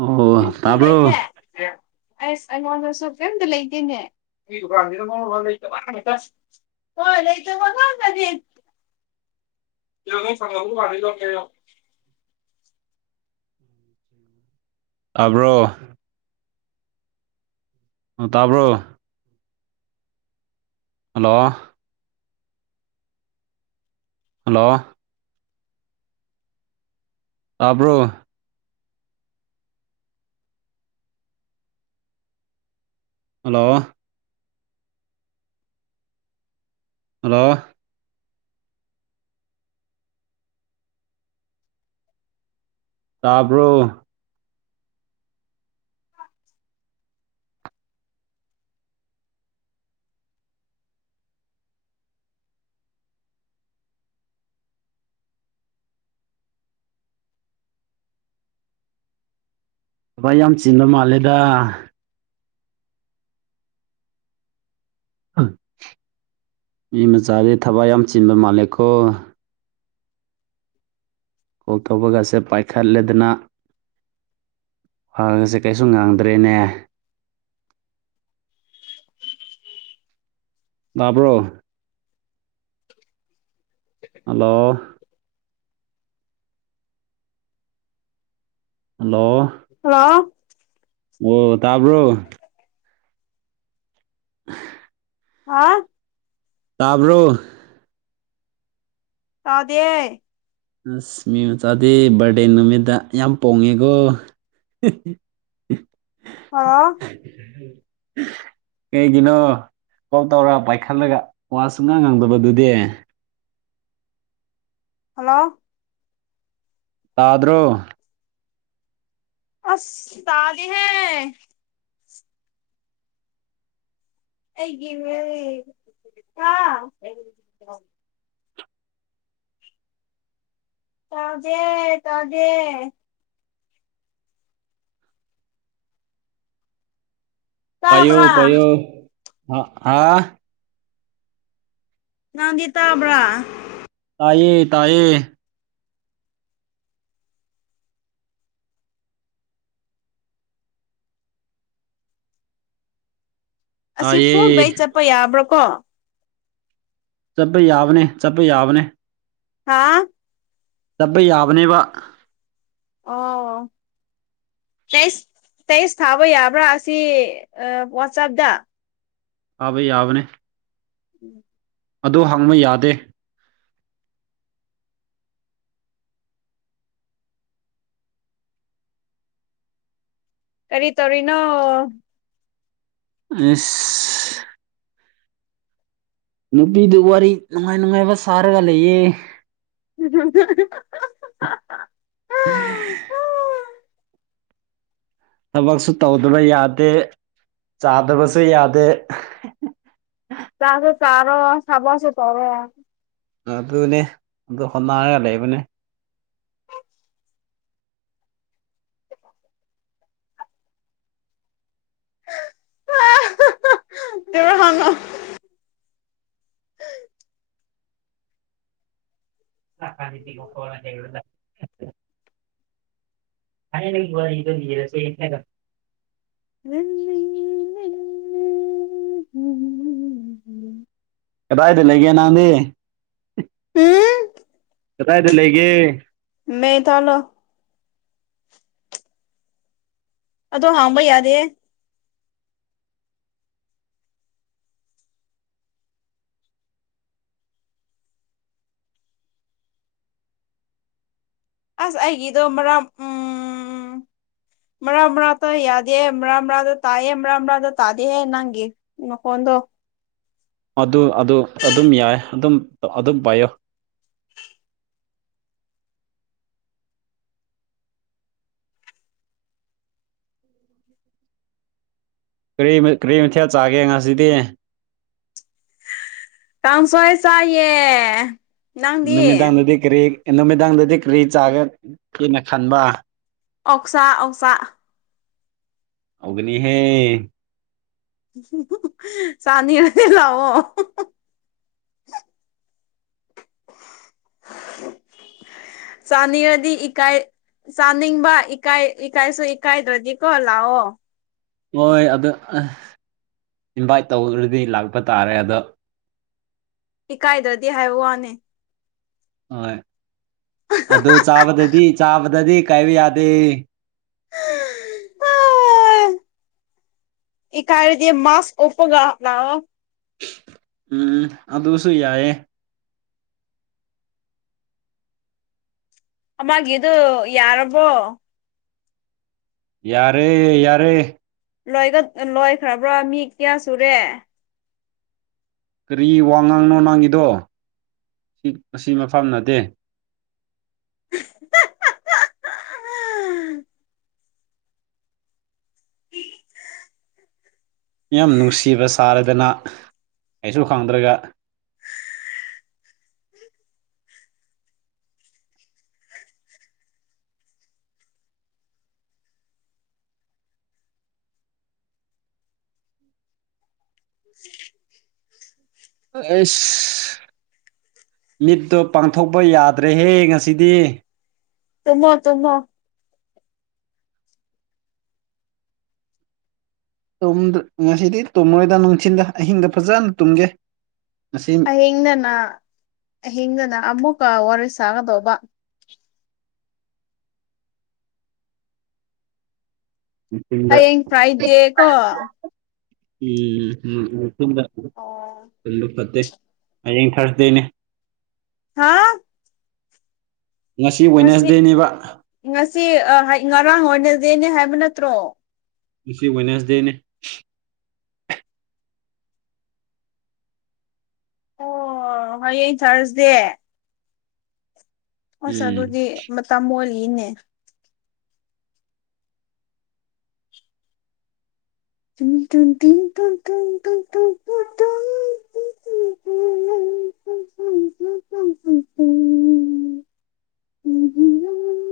ꯑꯣ ꯐꯤꯐꯇꯤ ꯇꯥꯕ꯭ꯔꯣ ꯂꯩꯇꯦ ꯑꯁ ꯑꯩꯉꯣꯟꯗꯁꯨ ꯀꯔꯤꯃꯇ ꯂꯩꯇꯦꯅꯦ ꯁꯤ ꯗꯨꯀꯥꯟꯁꯤꯅ ꯃꯔꯣꯜ ꯑꯃ ꯂꯩꯇꯕ ꯉꯥꯛꯇ ꯍꯣꯏ ꯂꯩꯇꯕ ꯉꯥꯛꯇꯅꯦ ꯅꯣꯏ ꯊꯡꯅꯕ ꯗꯨꯀꯥꯟꯁꯤꯗꯒꯤ ꯂꯧꯒꯦ ꯍꯥꯏꯑꯣ ꯇꯥꯕ꯭ꯔꯣ ꯇꯥꯕ꯭ꯔꯣ ꯍꯦꯜꯂꯣ ꯍꯦꯜꯂꯣ ꯇꯥꯕ꯭ꯔꯣ ꯍꯦꯜꯂꯣ ꯍꯦꯜꯂꯣ ꯇꯥꯕ꯭ꯔꯣ ꯊꯕꯛ ꯌꯥꯝ ꯆꯤꯟꯕ ꯃꯥꯜꯂꯦꯗ ꯃꯤ ꯃꯆꯥꯗꯤ ꯊꯕꯛ ꯌꯥꯝ ꯆꯤꯟꯕ ꯃꯥꯜꯂꯦꯀꯣ ꯀꯣꯜ ꯇꯧꯕ ꯀꯥꯏꯁꯦ ꯄꯥꯏꯈꯠꯂꯗꯅ ꯋꯥꯒꯁꯦ ꯀꯩꯁꯨ ꯉꯥꯡꯗ꯭ꯔꯦꯅꯦ ꯇꯥꯕ꯭ꯔꯣ [inaudible] ꯍꯦꯜꯂꯣ ꯍꯦꯜꯂꯣ ꯍꯜꯂꯣ ꯋ‌ꯣ ꯇꯥꯕ꯭ꯔꯣ [unintelligible] ꯍꯥ ꯇꯥꯕ꯭ꯔꯣ ꯇꯥꯗꯤꯌ‌ꯦ ꯑꯁ ꯃꯤ ꯃꯆꯥꯗꯤ ꯕꯥꯔꯗꯦ ꯅꯨꯃꯤꯠꯇ ꯌꯥꯝ ꯄꯣꯡꯉ‌ꯦꯀꯣ [unintelligible] ꯍꯜꯂꯣ [unintelligible] ꯀꯩꯒꯤꯅꯣ ꯀꯣꯜ ꯇꯧꯔ ꯄꯥꯏꯈꯠꯂꯒ ꯋꯥ ꯁꯨꯡꯉꯥꯡ ꯉꯥꯡꯗꯕꯗꯨꯗꯤ ꯍꯜꯂꯣ ꯇꯥꯗ꯭ꯔꯣ ꯑꯁ ꯇꯥꯗꯦꯍꯦ ꯑꯩꯒꯤ ꯃꯤꯂꯤꯌ‌ꯦ ꯍꯥ ꯇꯥꯗꯦ ꯇꯥꯗꯦ ꯄꯥꯏꯌ‌ꯣ ꯇꯥꯕ꯭ꯔꯥ ꯄꯥꯏꯌ‌ꯦ ꯑ‌ ꯑꯥ ꯅꯪꯗꯤ ꯇꯥꯕ꯭ꯔꯥ ꯇꯥꯏꯌꯦ ꯇꯥꯏꯌꯦ ꯑꯁꯤ ꯇꯥꯏꯌꯦ ꯐꯨꯜ ꯕꯩꯠ ꯆꯠꯄ ꯌꯥꯕ꯭ꯔꯣꯀꯣ ꯆꯠꯄ ꯌꯥꯕꯅꯦ ꯆꯠꯄ ꯌꯥꯕꯅꯦ ꯍꯥꯥ ꯆꯠꯄ ꯌꯥꯕꯅꯦꯕ ꯑꯣ [inaudible] ꯇꯦꯁ ꯇꯦꯁ ꯊꯥꯕ ꯌꯥꯕ꯭ꯔꯥ ꯑꯁꯤ ꯑ‌ ꯋꯥꯆꯞꯗ ꯐꯥꯕ ꯌꯥꯕꯅꯦ [inaudible] ꯑꯗꯨ ꯍꯪꯕ ꯌꯥꯗꯦ ꯀꯔꯤ ꯇꯧꯔꯤꯅꯣ ꯏꯁ ꯅꯨꯄꯤꯗꯨ ꯋꯥꯔꯤ ꯅꯨꯡꯉꯥꯏ ꯅꯨꯡꯉꯥꯏꯕ ꯁꯥꯔꯒ ꯂꯩꯌꯦ [unintelligible] [unintelligible] ꯊꯕꯛꯁꯨ ꯇꯧꯗꯕ ꯌꯥꯗꯦ ꯆꯥꯗꯕꯁꯨ ꯌꯥꯗꯦ ꯆꯥꯁꯨ ꯇꯥꯔꯣ ꯊꯕꯛꯁꯨ ꯇꯧꯔꯣ ꯑꯗꯨꯅꯦ ꯑꯗꯨ ꯍꯣꯠꯅꯔꯒ ꯂꯩꯕꯅꯦ [unintelligible] [unintelligible] [unintelligible] ꯊꯥꯏꯅꯒꯤ ꯋꯥꯔꯤꯗꯣ ꯂꯤꯔꯁꯦ ꯍꯥꯏꯒ [unintelligible] ꯀꯗꯥꯏꯗ ꯂꯩꯒꯦ ꯅꯪꯗꯤ ꯎꯝ ꯀꯗꯥꯏꯗ ꯂꯩꯒꯦ ꯃ‌ꯦꯊꯜꯂꯣ ꯑꯗꯣ ꯍꯪꯕ ꯌꯥꯗꯦ ꯑꯁ ꯑꯩꯒꯤꯗꯣ ꯃꯔꯥꯝ ꯎꯝ [inaudible] ꯃꯔꯛ ꯃꯔꯛ ꯌꯥꯗꯦ ꯃꯔꯛ ꯃꯔꯛ ꯇꯥꯏꯌꯦ ꯃꯔꯛ ꯃꯔꯛꯇ ꯇꯥꯗꯦꯍꯦ ꯅꯪꯒꯤ ꯅꯈꯣꯟꯗꯣ ꯑꯗꯨ ꯑꯗꯨ ꯑꯗꯨꯝ ꯌꯥꯏ ꯑꯗꯨꯝ ꯑꯗꯨꯝ ꯄꯥꯏꯌꯣ ꯀꯔꯤ ꯀꯔꯤ ꯃꯊꯦꯜ ꯆꯥꯒꯦ ꯉꯁꯤꯗꯤ ꯀꯥꯡꯁꯣꯏ ꯆꯥꯏꯌꯦ ꯅꯪꯗꯤ ꯅꯨꯃꯤꯗꯥꯡꯗꯗꯤ ꯀꯔꯤ ꯅꯨꯃꯤꯗꯥꯡꯗꯗꯤ ꯀꯔꯤ ꯆꯥꯒꯒꯦꯅ ꯈꯟꯕ ꯑꯣꯛꯁꯥ ꯑꯣꯛꯁꯥ ꯍꯥꯎꯒꯅꯤ ꯍꯦ ꯆꯥꯅꯤꯡꯉꯗꯤ ꯂꯥꯛꯑꯣ [inaudible] ꯆꯥꯅꯤꯡꯉꯗꯤ ꯏꯀꯥꯏ ꯆꯥꯅꯤꯡꯕ ꯏꯀꯥꯏ ꯏꯀꯥꯏꯁꯨ ꯏꯀꯥꯏꯗ꯭ꯔꯗꯤꯀꯣ ꯂꯥꯛꯑꯣ ꯍꯣꯏ ꯑꯗꯣ ꯑꯥ ꯏꯟꯚꯥꯏꯠ ꯇꯧꯗ꯭ꯔꯗꯤ ꯂꯥꯛꯄ ꯇꯥꯔꯦ ꯑꯗꯣ ꯏꯀꯥꯏꯗ꯭ꯔꯗꯤ ꯍꯥꯏꯕ ꯋꯥꯅꯦ ꯍꯣꯏ ꯑꯗꯨ ꯆꯥꯕꯗꯗꯤ ꯆꯥꯕꯗꯗꯤ ꯀꯥꯏꯕ ꯌꯥꯗꯦ ꯏꯀꯥꯏꯔꯗꯤ ꯃꯥꯛꯁ ꯀꯨꯞꯄꯒ ꯂꯥꯛꯑꯣ ꯎꯝ ꯑꯗꯨꯁꯨ ꯌꯥꯏꯌꯦ ꯑꯃꯒꯤꯗꯨ ꯌꯥꯔꯕꯣ ꯌꯥꯔꯦ ꯌꯥꯔꯦ ꯂꯣꯏꯒ ꯂꯣꯏꯈ꯭ꯔꯕ꯭ꯔꯥ ꯃꯤ ꯀꯌꯥ ꯁꯨꯔꯦ ꯀꯔꯤ ꯋꯥꯉꯥꯡꯅꯣ ꯅꯪꯒꯤꯗꯣ ꯑꯁꯤ ꯃꯐꯝ ꯅꯠꯇꯦ [unintelligible] ꯌꯥꯝ ꯅꯨꯡꯁꯤꯕ ꯁꯥꯔꯗꯅ ꯀꯩꯁꯨ ꯈꯪꯗ꯭ꯔꯒ [unintelligible] ꯑꯩꯁ ꯃꯤꯠꯇꯣ ꯄꯥꯡꯊꯣꯛꯄ ꯌꯥꯗ꯭ꯔꯦꯍꯦ ꯉꯁꯤꯗꯤ ꯇꯨꯝꯃꯣ ꯇꯨꯝꯃꯣ ꯇꯝꯗ꯭ꯔ ꯉꯁꯤꯗꯤ ꯇꯨꯝꯃꯣꯏꯗ ꯅꯨꯡꯊꯤꯟꯗ ꯑꯍꯤꯡꯗ ꯐꯖꯅ ꯇꯨꯝꯒꯦ ꯉꯁꯤ ꯑꯍꯤꯡꯗꯅ ꯑꯍꯤꯡꯗꯅ ꯑꯃꯨꯛꯀ ꯋꯥꯔꯤ ꯁꯥꯒꯗꯧꯕ [unintelligible] ꯎꯝ ꯍꯌꯦꯡ ꯐ꯭ꯔꯥꯏꯗꯦ ꯀꯣ ꯎꯝ ꯎꯝꯕ ꯑꯣ ꯐꯠꯇꯦ ꯍꯌꯦꯡ ꯊꯥꯔꯁꯗꯦꯅꯦ ꯍꯥꯥ ꯉꯁꯤ ꯋꯦꯅꯦꯁꯗꯦꯅꯦꯕ ꯉꯁꯤ ꯑꯥ ꯉꯔꯥꯡ ꯋꯦꯅꯥꯁꯗꯦꯅꯦ ꯍꯥꯏꯕ ꯅꯠꯇ꯭ꯔꯣ ꯉꯁꯤ ꯋꯦꯅꯁꯗꯦꯅꯤ ꯑꯣ ꯍꯌꯦꯡ ꯊꯥꯔꯁꯗꯦ ꯑꯁ ꯎꯝ ꯑꯗꯨꯗꯤ ꯃꯇꯝ ꯃꯣꯜꯂꯤꯅꯦ [unintelligible] ꯇꯨꯡ ꯇꯨꯡ ꯇꯨꯡ ꯇꯨꯡ ꯇꯨꯡ. [inaudible]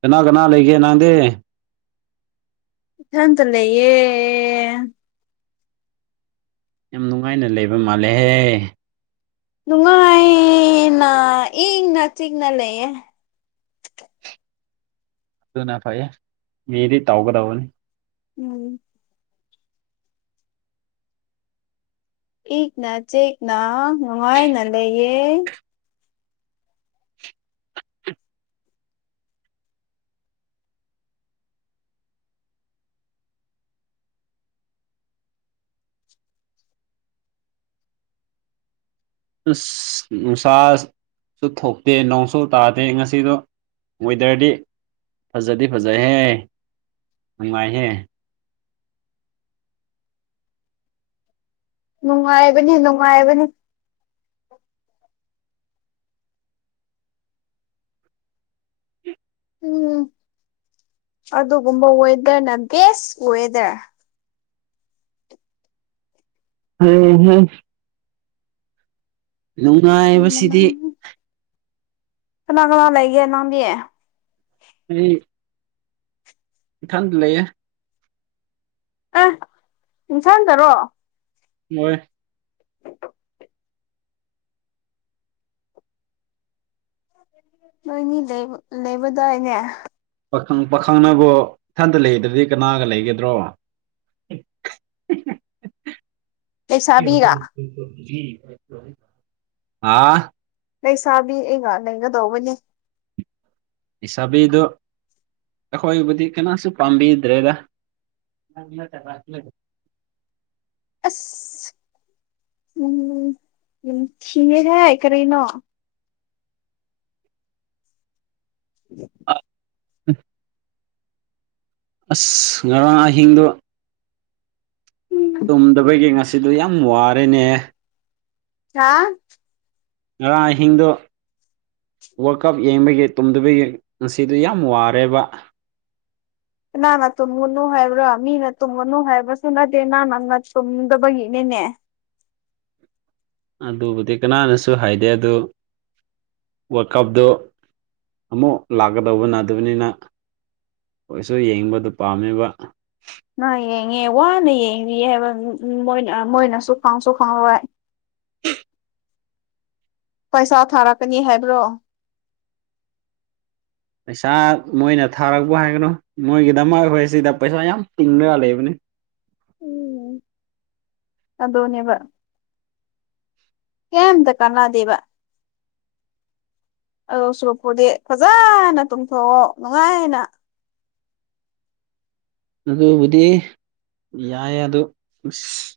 ꯀꯅꯥ ꯀꯅꯥ ꯂꯩꯒꯦ ꯅꯪꯗꯤ ꯏꯊꯟꯇ ꯂꯩꯌꯦ ꯌꯥꯝ ꯅꯨꯡꯉꯥꯏꯅ ꯂꯩꯕ ꯃꯥꯜꯂꯦꯍꯦ ꯅꯨꯡꯉꯥꯏꯅ ꯏꯪꯅ ꯆꯤꯛꯅ ꯂꯩꯌꯦ ꯗꯨꯅ ꯐꯩꯌꯦ ꯃꯦꯗꯤ ꯇꯧꯒꯗꯧꯕꯅꯦ ꯎꯝ ꯏꯛꯅ ꯆꯦꯛꯅ ꯅꯨꯉꯥꯏꯅ ꯂꯩꯌꯦ ꯑꯁ ꯅꯨꯡꯁꯥꯁꯨ ꯊꯣꯛꯇꯦ ꯅꯣꯡꯁꯨ ꯇꯥꯗꯦ ꯉꯁꯤꯗꯣ ꯋꯦꯗꯔꯗꯤ ꯐꯖꯗꯤ ꯐꯖꯩꯍꯦ ꯅꯨꯡꯉꯥꯏꯍꯦ ꯅꯨꯡꯉꯥꯏꯕꯅꯦ ꯅꯨꯡꯉꯥꯏꯕꯅꯦ ꯎꯝ ꯑꯗꯨꯒꯨꯝꯕ ꯋꯦꯗꯔꯅ ꯕꯦꯁ ꯋꯦꯗꯔ ꯎꯝ ꯍꯝ ꯅꯨꯡꯉꯥꯏꯕꯁꯤꯗꯤ ꯀꯅꯥ ꯀꯅꯥ ꯂꯩꯒꯦ ꯅꯥꯎꯟꯕꯤ ꯑꯩ ꯏꯊꯟꯗ ꯂꯩꯌꯦ ꯑꯦ ꯅꯊꯟꯗꯔꯣ ꯃꯣꯏ ꯅꯣꯏꯅꯤ ꯂꯩꯕ ꯂꯩꯕꯗꯥꯏꯅꯦ ꯄꯥꯈꯪ ꯄꯥꯈꯪꯅꯕꯨ ꯊꯟꯇ ꯂꯩꯗ꯭ꯔꯗꯤ ꯀꯅꯥꯒ ꯂꯩꯒꯗ꯭ꯔꯣ ꯂꯩꯁꯥꯕꯤꯒ ꯑꯥ ꯂꯩꯁꯥꯕꯤ ꯑꯩꯒ ꯂꯩꯒꯗꯧꯕꯅꯦ ꯑꯤꯁꯥꯥꯕꯤꯗꯣ ꯑꯈꯣꯏꯕꯨꯗꯤ ꯀꯅꯥꯁꯨ ꯄꯥꯝꯕꯤꯗ꯭ꯔꯦꯗ [unintelligible] ꯑꯁ ꯎꯝ ꯌꯥꯝ ꯊꯤꯌꯦ ꯍꯦ ꯀꯔꯤꯅꯣ ꯑꯥ ꯎꯝ ꯑꯁ ꯉꯔꯥꯡ ꯑꯍꯤꯡꯗꯣ ꯇꯨꯝꯗꯕꯒꯤ ꯉꯁꯤꯗꯣ ꯌꯥꯝ ꯋꯥꯔꯦꯅꯦ ꯍꯥꯥ ꯉꯔꯥꯡ ꯑꯍꯤꯡꯗꯣ ꯋꯥꯔꯜ ꯀꯞ ꯌꯦꯡꯕꯒꯤ ꯇꯨꯝꯗꯕꯒꯤ ꯉꯁꯤꯗꯣ ꯌꯥꯝ ꯋꯥꯔꯦꯕ ꯀꯅꯥꯅ ꯇꯨꯝꯃꯨꯅꯨ ꯍꯥꯏꯕ꯭ꯔꯥ ꯃꯤꯅ ꯇꯨꯝꯒꯅꯨ ꯍꯥꯏꯕꯁꯨ ꯅꯠꯇꯦ ꯅꯪꯅ ꯅꯠ ꯇꯨꯝꯗꯕꯒꯤꯅꯤꯅꯦ ꯑꯗꯨꯕꯨꯗꯤ ꯀꯅꯥꯅꯁꯨ ꯍꯥꯏꯗꯦ ꯑꯗꯨ ꯋꯥꯔꯜ ꯀꯞꯗꯣ ꯑꯃꯨꯛ ꯂꯥꯛꯀꯗꯧꯕ ꯅꯠꯗꯕꯅꯤꯅ ꯑꯣꯏꯁꯨ ꯌꯦꯡꯕꯗꯣ ꯄꯥꯝꯃꯦꯕ ꯃꯥ ꯌꯦꯡꯉꯦ ꯋꯥꯅ ꯌꯦꯡꯕꯤꯌꯦꯕ ꯍꯥꯏꯕ ꯎꯝ ꯎꯝ ꯃꯣꯏꯅ ꯃꯣꯏꯅꯁꯨ ꯐꯥꯎꯟꯁꯨ ꯐꯥꯎꯟꯔꯣꯏ ꯄꯩꯁꯥ ꯊꯥꯔꯛꯀꯅꯤ ꯍꯥꯏꯕ꯭ꯔꯣ ꯄꯩꯁꯥ ꯃꯣꯏꯅ ꯊꯥꯔꯛꯄ ꯍꯥꯏꯒꯅꯣ ꯃꯣꯏꯒꯤꯗꯃꯛ ꯑꯈꯣꯏ ꯁꯤꯗ ꯄꯩꯁꯥ ꯌꯥꯝ ꯇꯤꯡꯅ ꯂꯩꯕꯅꯦ ꯎꯝ ꯑꯗꯣꯅꯦꯕ ꯀꯦꯝꯇ ꯀꯅꯥꯗꯦꯕ ꯑꯗꯣ ꯁꯣꯔꯣꯛꯄꯨꯗꯤ ꯐꯖꯅ ꯇꯨꯝꯊꯣꯛꯑꯣ ꯅꯨꯉꯥꯏꯅ ꯑꯗꯨꯕꯨꯗꯤ ꯌꯥꯏ ꯑꯗꯨ ꯎꯁ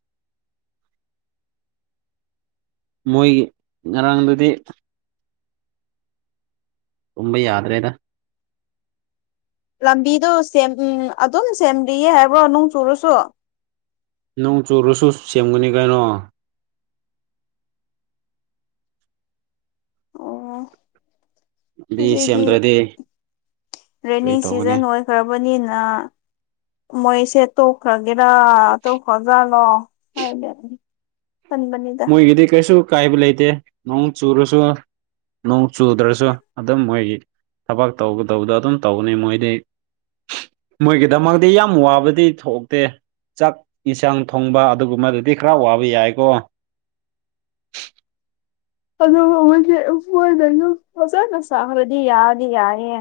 ꯃꯣꯏꯒꯤ ꯉꯔꯥꯡꯗꯨꯗꯤ ꯇꯨꯝꯕ ꯌꯥꯗ꯭ꯔꯦꯗ ꯂꯝꯕꯤꯗꯨ ꯁꯦꯝ ꯎꯝ ꯑꯗꯨꯝ ꯁꯦꯝꯕꯤꯌꯦ ꯍꯥꯏꯕ꯭ꯔꯣ ꯅꯨꯡ ꯆꯨꯔꯁꯨ ꯅꯣꯡ ꯆꯨꯔꯁꯨ ꯁꯦꯝꯒꯅꯤ ꯀꯩꯅꯣ ꯑꯣ ꯂꯝꯕꯤ ꯍꯨꯖꯤꯛꯗꯤ ꯁꯦꯝꯗ꯭ꯔꯗꯤ ꯀꯔꯤ ꯔꯦꯅꯤꯡ ꯇꯧꯒꯅꯤ ꯁꯤꯖꯟ ꯑꯣꯏ ꯐ꯭ꯔꯕꯅꯦꯅ ꯃꯣꯏꯁꯦ ꯇꯣꯛꯈ꯭ꯔꯒꯦꯔꯥ ꯇꯣꯛꯈ꯭ꯔꯖꯥꯠꯂꯣ [unintelligible] ꯍꯟꯕꯅꯤ ꯃꯣꯏꯒꯤꯗꯤ ꯀꯩꯁꯨ ꯀꯥꯏꯕ ꯂꯩꯇꯦ ꯅꯣꯡ ꯆꯨꯔꯁꯨ ꯅꯣꯡ ꯆꯨꯗ꯭ꯔꯁꯨ ꯑꯗꯨꯝ ꯃꯣꯏꯒꯤ ꯊꯕꯛ ꯇꯧꯒꯗꯧꯕꯗꯣ ꯑꯗꯨꯝ ꯇꯧꯕꯅꯦ ꯃꯣꯏꯗꯤ ꯃꯣꯏꯒꯤꯗꯃꯛꯇꯤ ꯌꯥꯝ ꯋꯥꯕꯗꯤ ꯊꯣꯛꯇꯦ ꯆꯥꯛ ꯏꯟꯁꯥꯡ ꯊꯣꯡꯕ ꯑꯗꯨꯒꯨꯝꯕꯗꯨꯗꯤ ꯈꯔ ꯋꯥꯕ ꯌꯥꯏꯀꯣ ꯑꯗꯨ ꯃꯣꯏꯒꯤ ꯃꯣꯏꯗꯖꯨ ꯐꯖꯅ ꯁꯥꯈ꯭ꯔꯗꯤ ꯌꯥꯗꯤ ꯌꯥꯏꯅꯤꯌꯦ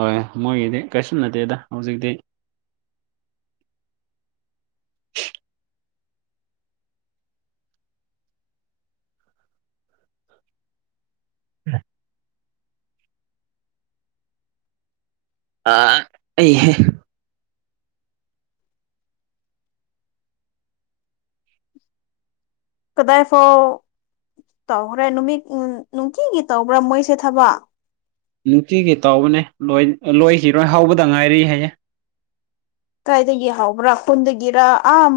ꯑꯣꯏ ꯃꯣꯏꯒꯤꯗꯤ ꯀꯩꯁꯨ ꯅꯠꯇꯦꯗ ꯍꯧꯖꯤꯛꯇꯤ [unintelligible] ꯑꯥ ꯑꯩꯍꯦ ꯀꯗꯥꯏ ꯐꯥꯎ ꯇꯧꯈ꯭ꯔꯦ ꯅꯨꯃꯤꯠ ꯅꯨꯡꯇꯤꯒꯤ ꯇꯧꯕ꯭ꯔꯥ ꯃꯣꯏꯁꯦ ꯊꯕꯛ ꯅꯨꯡꯇꯤꯒꯤ ꯇꯧꯕꯅꯦ ꯂꯣꯏ ꯑꯥ ꯂꯣꯏꯈꯤꯔꯣꯏ ꯍꯧꯕꯗ ꯉꯥꯏꯔꯤ ꯍꯥꯏꯌꯦ ꯀꯥꯏꯗꯒꯤ ꯍꯧꯕ꯭ꯔꯥ ꯈꯨꯟꯗꯒꯤꯔꯥ ꯑꯥꯝ